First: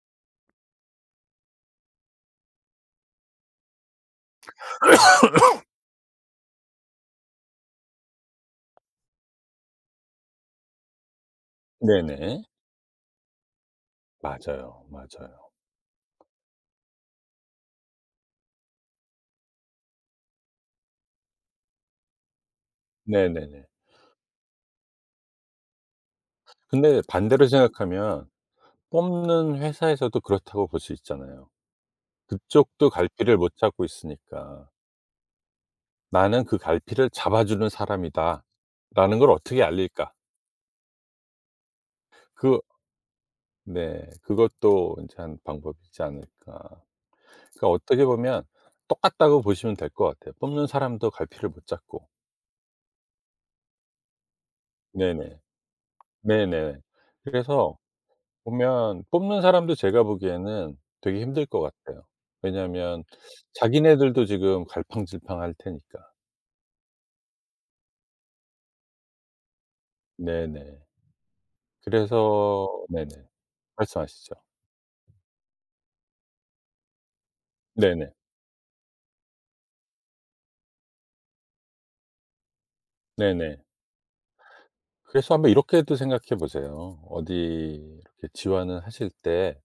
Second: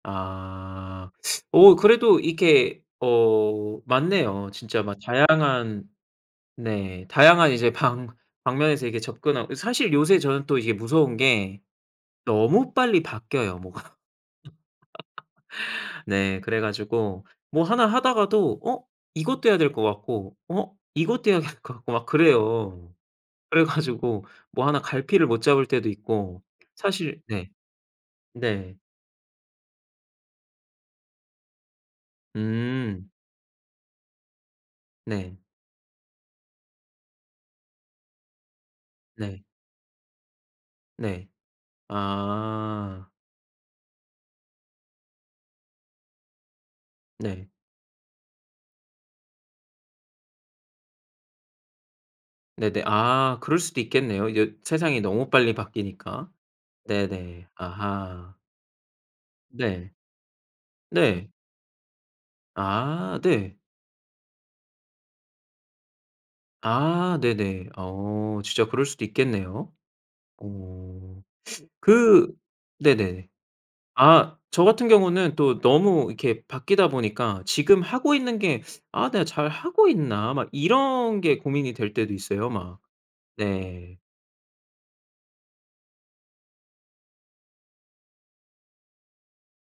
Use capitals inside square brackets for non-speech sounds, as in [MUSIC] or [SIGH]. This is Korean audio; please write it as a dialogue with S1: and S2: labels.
S1: 아. 어 그래도 이렇게 어 맞네요. 진짜 막
S2: [COUGHS]
S1: 다양한 네 다양한 이제 방 방면에서 이렇게 접근하고 이 사실 요새 저는 또 이게 무서운 게
S2: 네네.
S1: 너무 빨리 바뀌어요, 뭐가.
S2: 맞아요, 맞아요.
S1: [LAUGHS] 네. 그래 가지고 뭐 1 하다가도 어 이것도 해야 될 것 같고 어 이것도 해야 될 것 같고 막 그래요.
S2: 네네네.
S1: 그래 가지고 뭐 1 갈피를 못 잡을 때도 있고.
S2: 근데
S1: 사실
S2: 반대로
S1: 네.
S2: 생각하면
S1: 네.
S2: 뽑는 회사에서도 그렇다고 볼 수 있잖아요. 그쪽도
S1: 음.
S2: 갈피를 못 잡고 있으니까.
S1: 네.
S2: '나는 그 갈피를 잡아주는 사람이다.'라는 걸
S1: 네.
S2: 어떻게 알릴까?
S1: 네.
S2: 그
S1: 아.
S2: 네. 그것도 인제 1 방법이지 않을까.
S1: 네.
S2: 그러니까 어떻게 보면 똑같다고 보시면 될 것 같아요, 뽑는 사람도 갈피를 못 잡고.
S1: 네네. 아 그럴 수도 있겠네요, 이제 세상이 너무
S2: 네네.
S1: 빨리 바뀌니까.
S2: 네네.
S1: 네네.
S2: 그래서
S1: 아하.
S2: 보면 뽑는 사람도
S1: 네.
S2: 제가 보기에는 되게
S1: 네.
S2: 힘들 것 같아요. 왜냐하면
S1: 아 네.
S2: 자기네들도 지금 갈팡질팡할 테니까.
S1: 아 네네. 어 진짜 그럴 수도 있겠네요.
S2: 네네.
S1: 오. 그
S2: 그래서 네네.
S1: 네네.
S2: 말씀하시죠.
S1: 아 저 같은 경우는 또 너무 이렇게 바뀌다 보니까 지금
S2: 네네.
S1: 하고 있는 게 [SUCKS TEETH] '아 내가 잘하고 있나.' 막 이런 게 고민이 될 때도 있어요, 막.
S2: 네네.
S1: 네.
S2: 그래서 한번 이렇게도 생각해 보세요. 어디 이렇게 지원을 하실 때